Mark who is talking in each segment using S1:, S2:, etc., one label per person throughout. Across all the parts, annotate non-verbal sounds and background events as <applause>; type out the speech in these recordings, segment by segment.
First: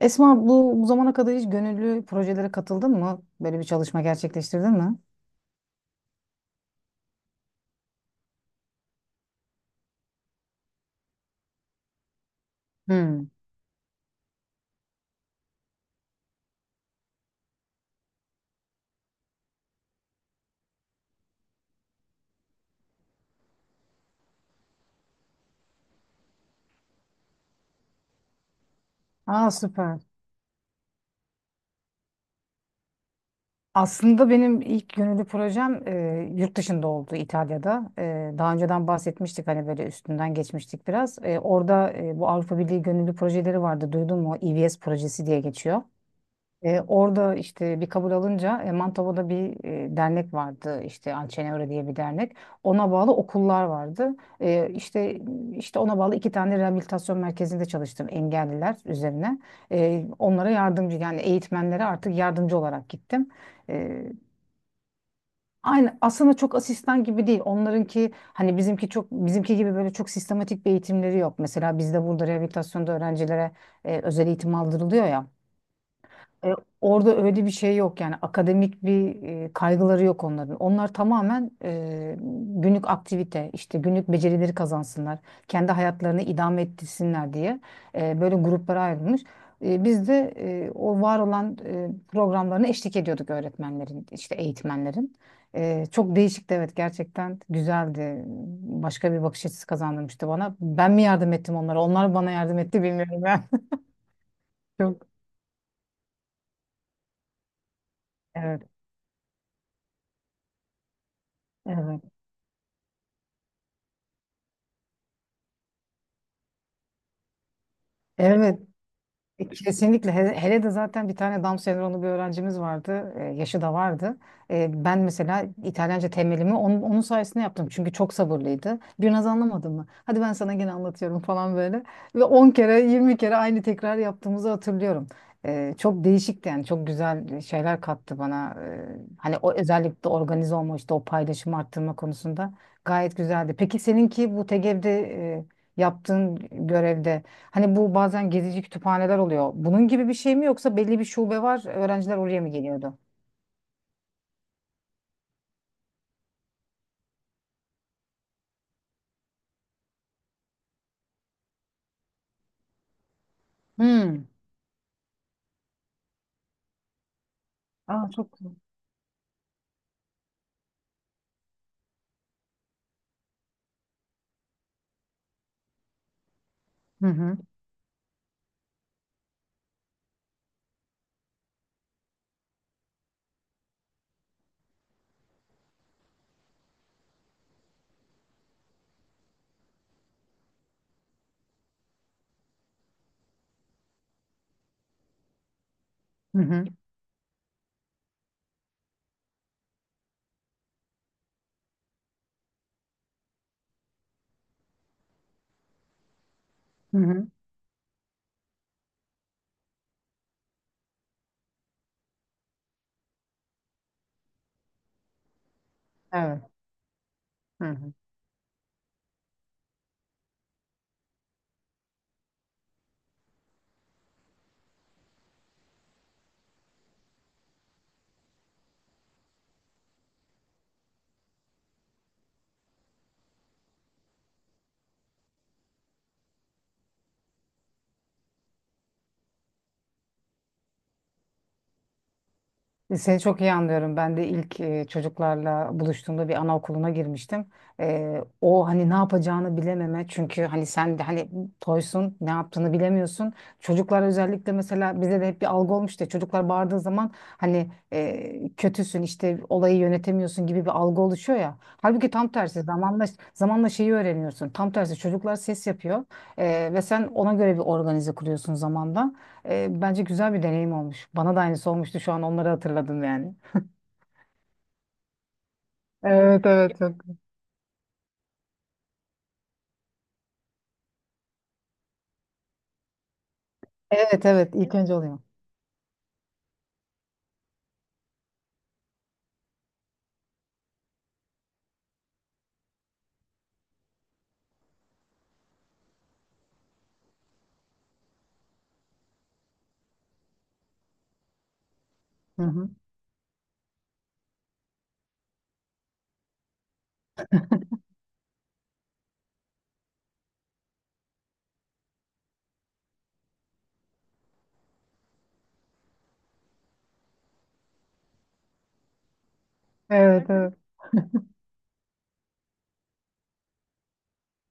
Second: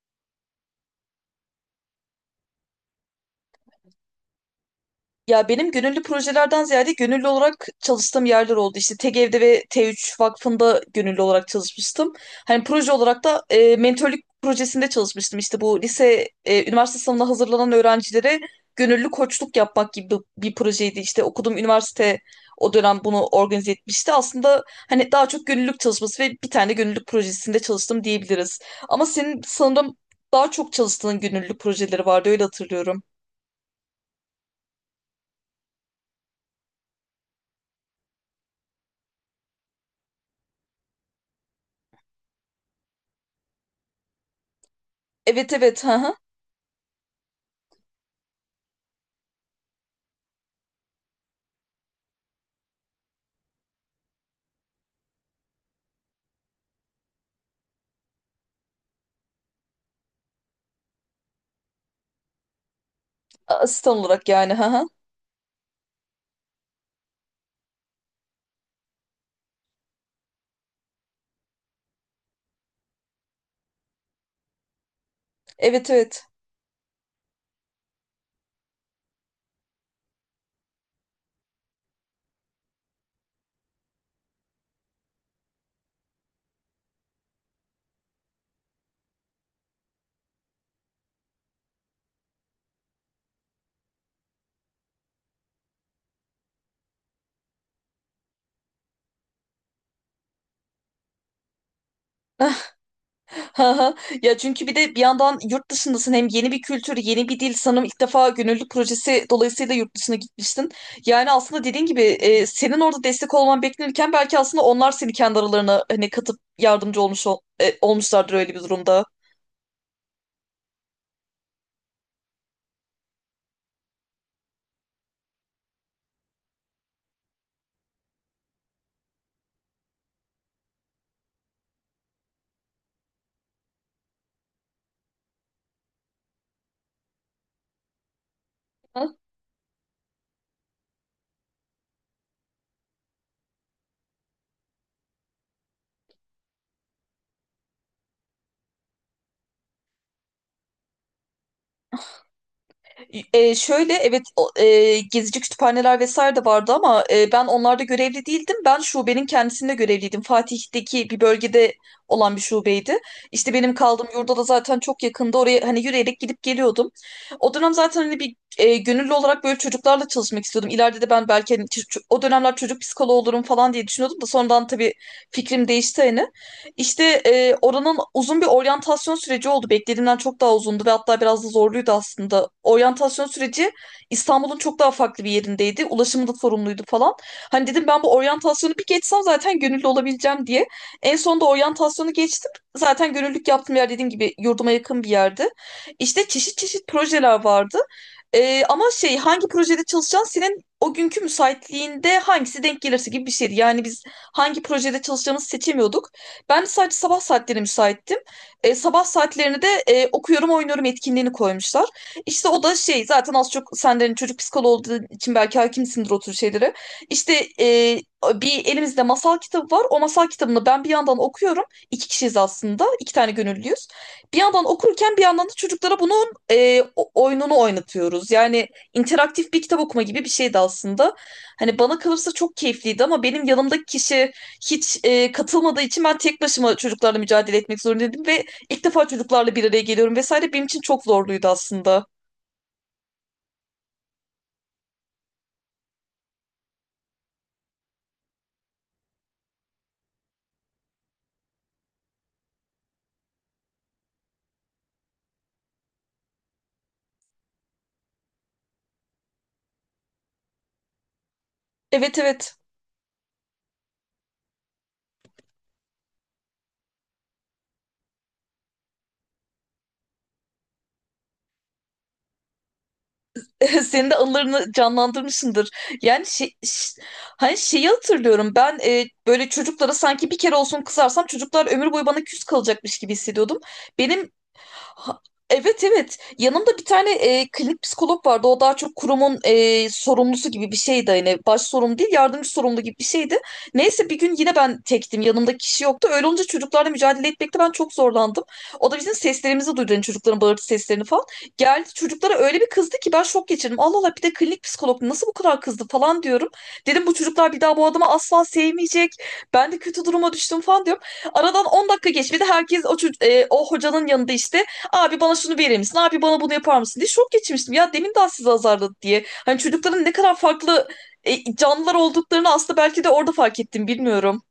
S1: Esma bu zamana kadar hiç gönüllü projelere katıldın mı? Böyle bir çalışma gerçekleştirdin mi?
S2: Ya benim gönüllü projelerden ziyade gönüllü olarak çalıştığım yerler oldu. İşte TGV'de ve T3 Vakfı'nda gönüllü olarak çalışmıştım. Hani proje olarak
S1: Hmm.
S2: da mentörlük projesinde çalışmıştım. İşte bu lise, üniversite sınavına hazırlanan öğrencilere gönüllü koçluk yapmak gibi bir projeydi. İşte okuduğum üniversite o dönem bunu organize etmişti. Aslında hani daha çok gönüllülük çalışması ve bir tane gönüllülük projesinde çalıştım diyebiliriz. Ama senin
S1: Aa
S2: sanırım
S1: süper.
S2: daha çok çalıştığın gönüllülük projeleri vardı, öyle hatırlıyorum.
S1: Aslında benim ilk gönüllü projem yurt dışında oldu İtalya'da. Daha önceden bahsetmiştik hani böyle üstünden geçmiştik biraz. Orada bu Avrupa Birliği gönüllü projeleri vardı duydun mu? EVS projesi diye
S2: Evet
S1: geçiyor.
S2: evet. <laughs>
S1: Orada işte bir kabul alınca Mantova'da bir dernek vardı işte Alcenevre diye bir dernek. Ona bağlı okullar vardı. E, işte ona bağlı iki tane rehabilitasyon merkezinde çalıştım engelliler üzerine. Onlara yardımcı yani eğitmenlere artık yardımcı olarak gittim.
S2: Asistan
S1: E,
S2: olarak yani. Ha ha.
S1: Aynı aslında çok asistan gibi değil. Onlarınki hani bizimki gibi böyle çok sistematik bir eğitimleri yok. Mesela bizde burada rehabilitasyonda öğrencilere özel eğitim aldırılıyor ya.
S2: Evet evet.
S1: E, Orada öyle bir şey yok yani akademik bir kaygıları yok onların. Onlar tamamen günlük aktivite, işte günlük becerileri kazansınlar, kendi hayatlarını idame ettirsinler diye böyle gruplara ayrılmış. Biz de o var olan programlarına eşlik ediyorduk öğretmenlerin, işte eğitmenlerin. Çok değişikti evet gerçekten güzeldi. Başka bir bakış açısı kazandırmıştı bana. Ben mi yardım ettim onlara? Onlar bana yardım etti bilmiyorum ben. <laughs>
S2: Ha ha. Ya çünkü bir de bir
S1: Çok.
S2: yandan yurt dışındasın, hem yeni bir kültür, yeni bir dil. Sanırım ilk defa
S1: Evet,
S2: gönüllü projesi dolayısıyla yurt dışına gitmiştin. Yani aslında dediğin
S1: evet.
S2: gibi senin orada destek olman beklenirken belki aslında onlar seni kendi aralarına hani katıp yardımcı olmuşlardır öyle bir
S1: Evet.
S2: durumda.
S1: Kesinlikle. Hele de zaten bir tane Down sendromlu bir öğrencimiz vardı. Yaşı da vardı. Ben mesela İtalyanca temelimi onun sayesinde yaptım. Çünkü çok sabırlıydı. Bir naz anlamadın mı? Hadi ben sana gene anlatıyorum falan böyle. Ve 10 kere 20 kere aynı tekrar yaptığımızı hatırlıyorum. Çok değişikti yani. Çok güzel şeyler kattı bana. Hani o özellikle organize olma işte o paylaşımı arttırma konusunda gayet güzeldi. Peki seninki bu TGV'de e, yaptığın görevde, hani bu bazen gezici kütüphaneler oluyor. Bunun gibi bir şey mi yoksa belli bir şube var, öğrenciler oraya mı geliyordu?
S2: Şöyle, evet, gezici kütüphaneler vesaire de vardı ama ben onlarda görevli değildim. Ben şubenin kendisinde görevliydim. Fatih'teki bir bölgede olan bir şubeydi. İşte benim kaldığım
S1: Hmm.
S2: yurda da zaten çok yakında, oraya hani yürüyerek gidip geliyordum. O dönem zaten
S1: Aa
S2: hani
S1: çok
S2: bir
S1: güzel.
S2: gönüllü olarak böyle çocuklarla çalışmak istiyordum. İleride de ben belki hani o dönemler çocuk psikoloğu olurum falan diye düşünüyordum da sonradan tabii fikrim değişti hani. İşte
S1: Hı hı.
S2: oranın uzun bir oryantasyon süreci oldu. Beklediğimden çok daha uzundu ve hatta biraz da zorluydu aslında. Oryantasyon süreci İstanbul'un çok daha farklı bir yerindeydi. Ulaşımı da sorumluydu falan. Hani dedim, ben bu oryantasyonu bir geçsem zaten gönüllü olabileceğim diye. En sonunda oryantasyonu geçtim. Zaten gönüllülük yaptığım yer, dediğim gibi, yurduma yakın bir yerde. İşte
S1: Hı
S2: çeşit
S1: hı.
S2: çeşit projeler vardı. Ama şey, hangi projede çalışacaksın, senin o günkü müsaitliğinde hangisi denk gelirse gibi bir şeydi. Yani biz hangi projede çalışacağımızı seçemiyorduk. Ben de sadece
S1: Hı
S2: sabah
S1: hı.
S2: saatlerine müsaittim. Sabah saatlerine de okuyorum oynuyorum etkinliğini koymuşlar. İşte o da şey, zaten az çok senden çocuk psikoloğu olduğu için belki hakimsindir o tür
S1: Evet.
S2: şeylere. İşte
S1: Hı hı.
S2: bir elimizde masal kitabı var. O masal kitabını ben bir yandan okuyorum. İki kişiyiz aslında. İki tane gönüllüyüz. Bir yandan okurken bir yandan da çocuklara bunu oyununu oynatıyoruz. Yani interaktif bir kitap okuma gibi bir şeydi aslında. Hani bana kalırsa çok keyifliydi ama benim yanımdaki kişi hiç katılmadığı için ben tek başıma çocuklarla mücadele etmek zorundaydım ve ilk defa çocuklarla bir araya geliyorum vesaire, benim için çok zorluydu aslında.
S1: Seni çok iyi anlıyorum. Ben de ilk çocuklarla buluştuğumda bir anaokuluna girmiştim. O hani ne yapacağını bilememe çünkü hani sen de hani toysun ne yaptığını bilemiyorsun. Çocuklar özellikle mesela bize de hep bir algı olmuştu. Çocuklar bağırdığı zaman hani kötüsün işte olayı yönetemiyorsun gibi bir algı oluşuyor ya. Halbuki
S2: Evet
S1: tam
S2: evet.
S1: tersi zamanla şeyi öğreniyorsun. Tam tersi çocuklar ses yapıyor ve sen ona göre bir organize kuruyorsun zamanla. Bence güzel bir deneyim olmuş. Bana da aynısı olmuştu şu an onları hatırladım yani.
S2: <laughs> Senin de anılarını canlandırmışsındır. Yani
S1: Evet
S2: şey,
S1: evet çok.
S2: hani şeyi hatırlıyorum ben, böyle çocuklara sanki bir kere olsun kızarsam çocuklar ömür boyu bana küs kalacakmış gibi hissediyordum.
S1: Evet
S2: Benim
S1: evet ilk önce oluyor.
S2: Ha- Evet evet, yanımda bir tane klinik psikolog vardı, o daha çok kurumun sorumlusu gibi bir şeydi, hani baş sorumlu değil, yardımcı sorumlu gibi bir şeydi. Neyse, bir gün yine ben tektim, yanımda kişi yoktu, öyle olunca çocuklarla mücadele etmekte ben çok zorlandım. O da bizim seslerimizi duydu, hani çocukların bağırtı seslerini falan. Geldi çocuklara
S1: Hı
S2: öyle bir
S1: hı.
S2: kızdı ki ben şok geçirdim. Allah Allah, bir de klinik psikolog nasıl bu kadar kızdı falan diyorum. Dedim, bu çocuklar bir daha bu adamı asla sevmeyecek, ben de kötü duruma düştüm falan diyorum. Aradan 10 dakika geçmedi, herkes o hocanın yanında, işte, Abi bana şunu verir misin? Abi bana bunu yapar mısın? Diye şok geçirmiştim. Ya, demin daha sizi azarladı diye. Hani çocukların ne
S1: Evet
S2: kadar
S1: evet.
S2: farklı canlılar olduklarını aslında belki de orada fark ettim, bilmiyorum.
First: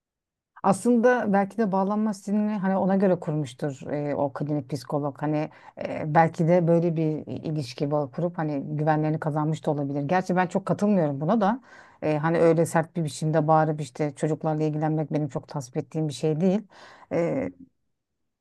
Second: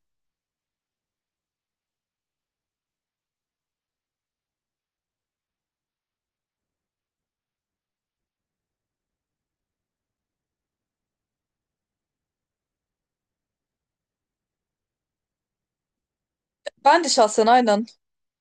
S1: Aslında belki de bağlanma stilini hani ona göre kurmuştur o klinik psikolog. Hani belki de böyle bir ilişki bağı kurup hani güvenlerini kazanmış da olabilir. Gerçi ben çok katılmıyorum buna da. Hani öyle sert bir biçimde bağırıp işte çocuklarla ilgilenmek benim çok tasvip ettiğim bir şey değil.
S2: Ben de şahsen aynen.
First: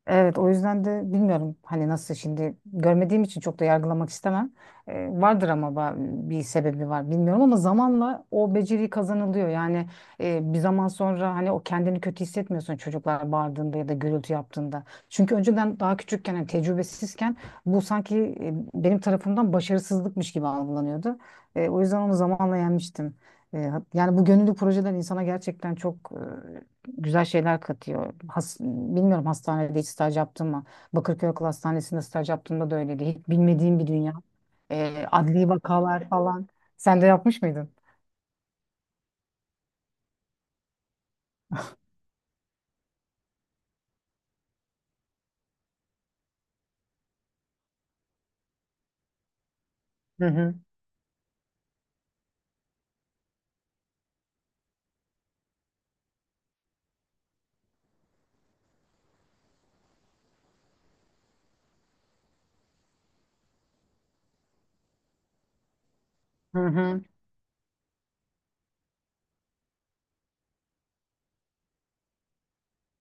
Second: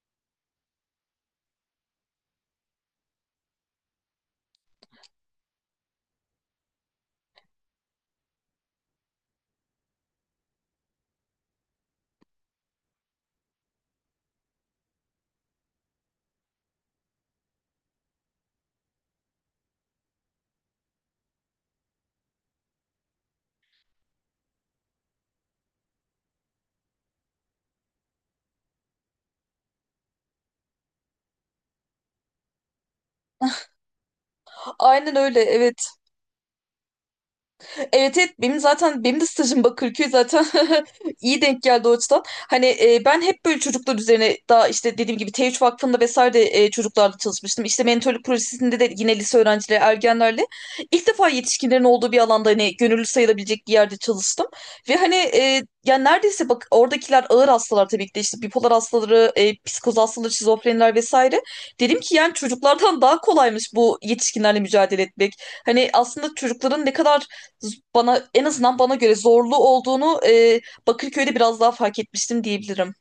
S1: Evet, o yüzden de bilmiyorum hani nasıl şimdi görmediğim için çok da yargılamak istemem. Vardır ama bir sebebi var bilmiyorum ama zamanla o beceri kazanılıyor. Yani bir zaman sonra hani o kendini kötü hissetmiyorsun çocuklar bağırdığında ya da gürültü yaptığında. Çünkü önceden daha küçükken hani tecrübesizken bu sanki benim tarafımdan başarısızlıkmış gibi algılanıyordu. O yüzden onu zamanla yenmiştim. Yani bu gönüllü projeler insana gerçekten çok güzel şeyler katıyor. Bilmiyorum hastanede hiç staj yaptım mı? Bakırköy Akıl Hastanesi'nde staj yaptığımda da öyleydi. Hiç bilmediğim bir dünya.
S2: Aynen öyle,
S1: Adli
S2: evet.
S1: vakalar falan. Sen de yapmış mıydın?
S2: Evet evet, benim zaten, benim de stajım Bakırköy zaten. <laughs> iyi denk geldi o açıdan. Hani ben hep böyle çocuklar üzerine, daha işte dediğim gibi T3 Vakfı'nda vesaire de çocuklarla çalışmıştım. İşte mentorluk projesinde de yine lise öğrencileri,
S1: Hı
S2: ergenlerle,
S1: hı.
S2: ilk defa yetişkinlerin olduğu bir alanda, hani gönüllü sayılabilecek bir yerde çalıştım. Ve hani yani neredeyse, bak, oradakiler ağır hastalar tabii ki de, işte bipolar hastaları, psikoz hastaları, şizofreniler vesaire. Dedim ki yani çocuklardan daha kolaymış bu yetişkinlerle mücadele etmek. Hani aslında
S1: Hı
S2: çocukların ne
S1: hı.
S2: kadar bana, en azından bana göre, zorlu olduğunu Bakırköy'de biraz daha fark etmiştim diyebilirim.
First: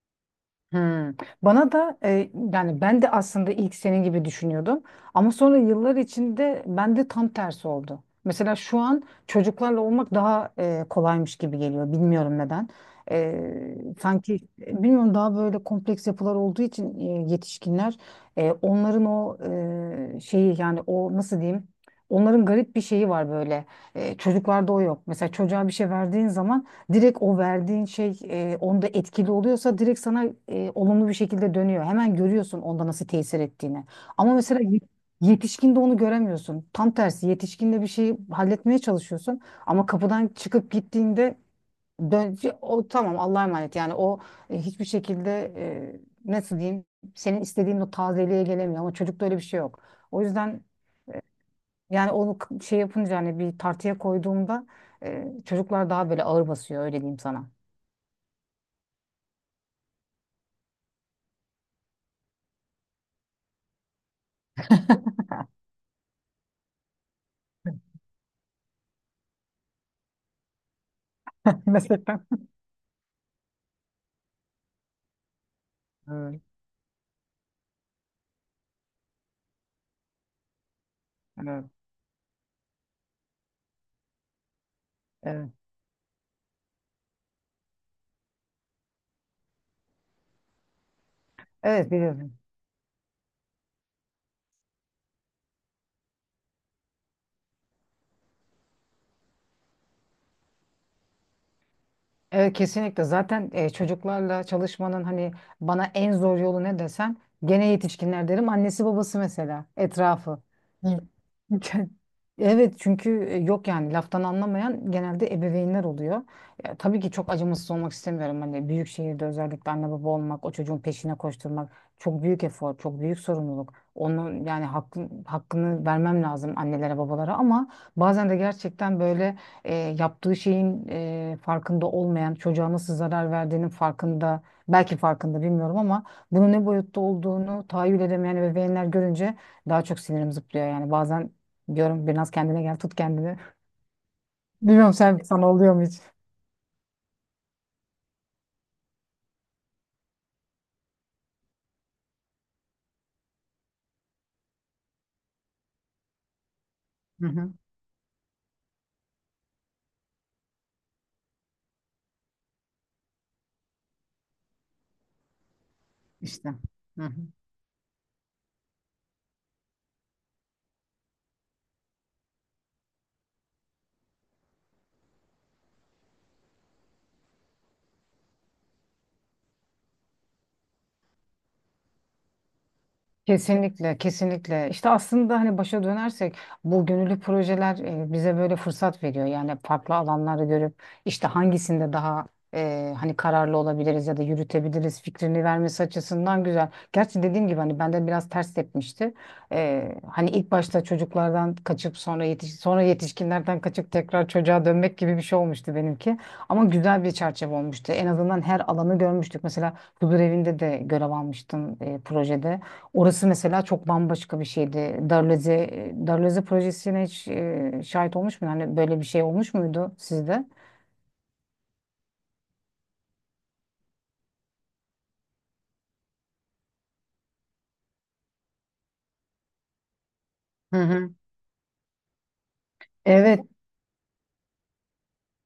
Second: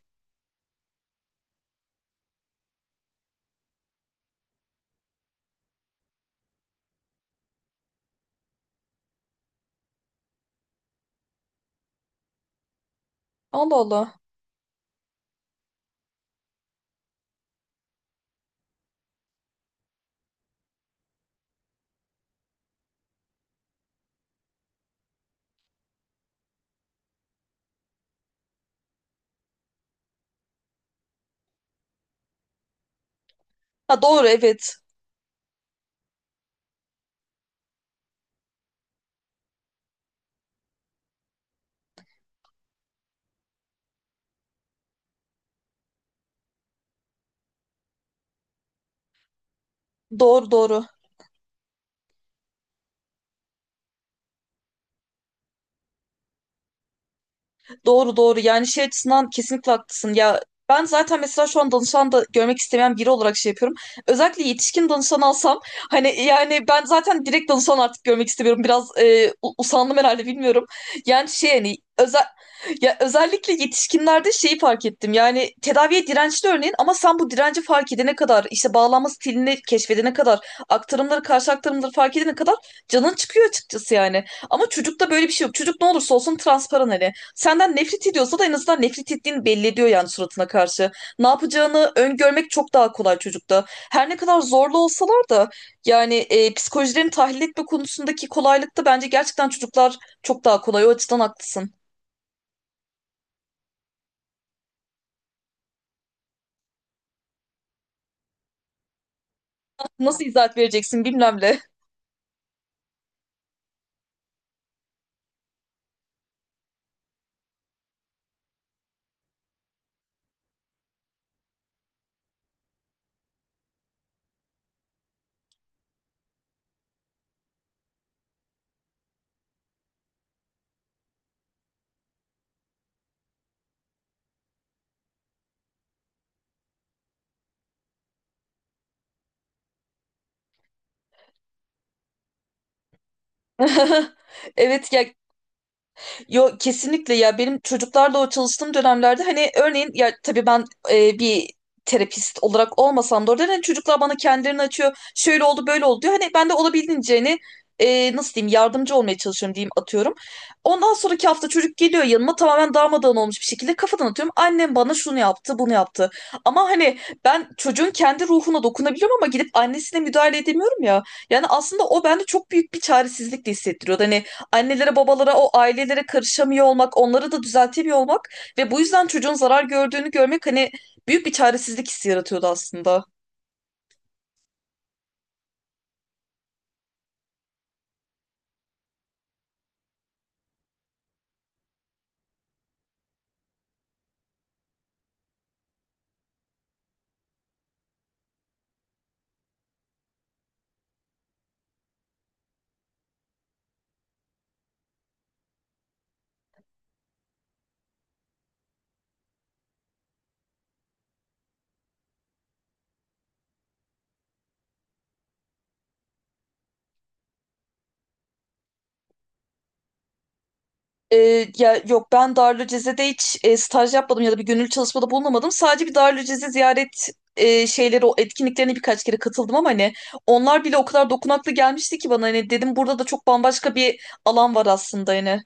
S1: Hmm. Bana da yani ben de aslında ilk senin gibi düşünüyordum ama sonra yıllar içinde ben de tam tersi oldu. Mesela şu an çocuklarla olmak daha kolaymış gibi geliyor. Bilmiyorum neden.
S2: Allah Allah.
S1: Sanki bilmiyorum daha böyle kompleks yapılar olduğu için yetişkinler onların o şeyi yani o nasıl diyeyim? Onların garip bir şeyi var böyle. Çocuklarda o yok. Mesela çocuğa bir şey verdiğin zaman direkt o verdiğin şey onda etkili oluyorsa direkt sana olumlu bir şekilde dönüyor. Hemen görüyorsun onda nasıl tesir ettiğini.
S2: Ha, doğru,
S1: Ama mesela
S2: evet.
S1: yetişkinde onu göremiyorsun. Tam tersi yetişkinde bir şeyi halletmeye çalışıyorsun ama kapıdan çıkıp gittiğinde dön o tamam Allah'a emanet yani o hiçbir şekilde e, nasıl diyeyim senin istediğin o tazeliğe gelemiyor ama çocukta öyle bir şey yok. O
S2: Doğru
S1: yüzden
S2: doğru.
S1: yani onu k- şey yapınca hani bir tartıya koyduğumda çocuklar daha böyle ağır basıyor öyle diyeyim sana.
S2: Doğru doğru, yani şey açısından kesinlikle haklısın ya, ben zaten mesela şu an danışan da görmek istemeyen biri olarak şey yapıyorum. Özellikle yetişkin danışan alsam, hani yani ben zaten direkt danışan artık görmek istemiyorum. Biraz usandım herhalde, bilmiyorum. Yani şey hani
S1: Meslekten.
S2: ya özellikle yetişkinlerde şeyi fark ettim. Yani tedaviye
S1: Evet,
S2: dirençli örneğin, ama sen bu direnci fark edene kadar, işte bağlanma stilini keşfedene kadar, aktarımları karşı
S1: evet,
S2: aktarımları fark edene kadar canın çıkıyor açıkçası, yani. Ama çocukta böyle bir şey
S1: evet.
S2: yok. Çocuk ne olursa olsun transparan, hani. Senden nefret ediyorsa da en azından nefret ettiğini belli ediyor, yani suratına karşı. Ne yapacağını
S1: Evet biliyorum.
S2: öngörmek çok daha kolay çocukta. Her ne kadar zorlu olsalar da yani, psikolojilerini tahlil etme konusundaki kolaylıkta bence gerçekten çocuklar çok daha kolay. O açıdan haklısın.
S1: Evet kesinlikle zaten çocuklarla çalışmanın hani bana en zor yolu ne desen gene yetişkinler derim annesi babası mesela
S2: Nasıl
S1: etrafı.
S2: izahat
S1: Hı.
S2: vereceksin, bilmem ne.
S1: Çünkü- <laughs> Evet çünkü yok yani laftan anlamayan genelde ebeveynler oluyor. Ya, tabii ki çok acımasız olmak istemiyorum. Hani büyük şehirde özellikle anne baba olmak, o çocuğun peşine koşturmak çok büyük efor, çok büyük sorumluluk. Onun yani hakkı, hakkını vermem lazım annelere, babalara ama bazen de gerçekten böyle yaptığı şeyin farkında olmayan, çocuğa nasıl zarar verdiğinin farkında, belki farkında bilmiyorum ama bunun ne boyutta olduğunu tahayyül edemeyen ebeveynler görünce daha çok sinirim zıplıyor yani. Bazen diyorum biraz kendine gel, tut kendini.
S2: <laughs>
S1: <laughs>
S2: Evet
S1: Bilmiyorum
S2: ya.
S1: sen sana oluyor mu hiç?
S2: Yo, kesinlikle ya, benim çocuklarla o çalıştığım dönemlerde, hani örneğin, ya tabii ben bir terapist olarak olmasam da orada hani çocuklar bana kendilerini açıyor. Şöyle oldu, böyle oldu diyor. Hani ben de olabildiğince
S1: Hı
S2: hani
S1: hı.
S2: nasıl diyeyim, yardımcı olmaya çalışıyorum diyeyim, atıyorum. Ondan sonraki hafta çocuk geliyor yanıma tamamen darmadağın olmuş bir şekilde, kafadan atıyorum, annem bana şunu yaptı, bunu yaptı.
S1: İşte.
S2: Ama hani
S1: Hı hı.
S2: ben çocuğun kendi ruhuna dokunabiliyorum ama gidip annesine müdahale edemiyorum ya. Yani aslında o bende çok büyük bir çaresizlik de hissettiriyordu. Hani annelere babalara, o ailelere karışamıyor olmak, onları da düzeltemiyor olmak ve bu yüzden çocuğun zarar gördüğünü görmek hani büyük bir çaresizlik hissi yaratıyordu aslında.
S1: Kesinlikle, kesinlikle. İşte aslında hani başa dönersek bu gönüllü projeler bize böyle fırsat veriyor. Yani farklı alanları görüp işte hangisinde daha hani kararlı olabiliriz ya da yürütebiliriz fikrini vermesi açısından güzel. Gerçi dediğim gibi hani bende biraz ters tepmişti. Hani ilk başta çocuklardan kaçıp sonra yetişkinlerden kaçıp tekrar çocuğa dönmek gibi bir şey olmuştu benimki. Ama güzel bir çerçeve olmuştu. En azından her alanı görmüştük. Mesela huzur evinde de görev almıştım projede. Orası mesela çok bambaşka bir şeydi. Darleze projesine hiç şahit olmuş mu? Hani böyle bir şey olmuş muydu sizde?
S2: Ya yok, ben Darülceze'de hiç staj yapmadım ya da bir gönüllü çalışmada bulunamadım. Sadece bir Darülceze ziyaret şeyleri, o etkinliklerine birkaç kere katıldım ama hani onlar bile
S1: Hı
S2: o kadar
S1: hı.
S2: dokunaklı gelmişti ki bana, hani dedim burada da çok
S1: Evet.
S2: bambaşka bir alan var aslında, hani.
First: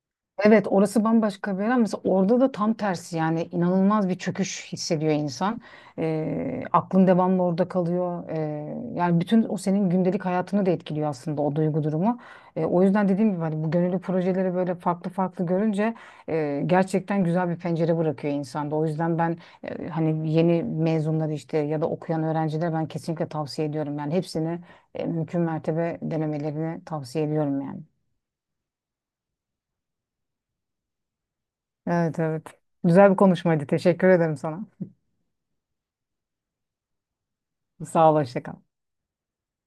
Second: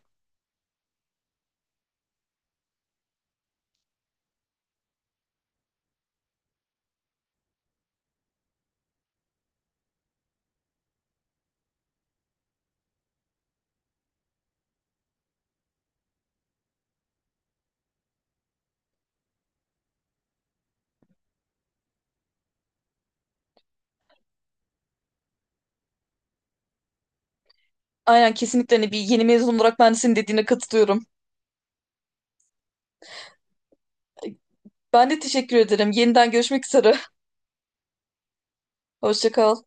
S1: Evet orası bambaşka bir yer ama mesela orada da tam tersi yani inanılmaz bir çöküş hissediyor insan. Aklın devamlı orada kalıyor. Yani bütün o senin gündelik hayatını da etkiliyor aslında o duygu durumu. O yüzden dediğim gibi hani bu gönüllü projeleri böyle farklı farklı görünce gerçekten güzel bir pencere bırakıyor insanda. O yüzden ben hani yeni mezunları işte ya da okuyan öğrencilere ben kesinlikle tavsiye ediyorum. Yani hepsini mümkün mertebe denemelerini tavsiye ediyorum yani.
S2: Aynen, kesinlikle, hani bir yeni mezun olarak ben de senin dediğine katılıyorum.
S1: Evet evet. Güzel bir konuşmaydı. Teşekkür ederim sana.
S2: Ben de teşekkür ederim. Yeniden görüşmek üzere.
S1: Sağ ol, hoşça kal.
S2: <laughs> Hoşça kal.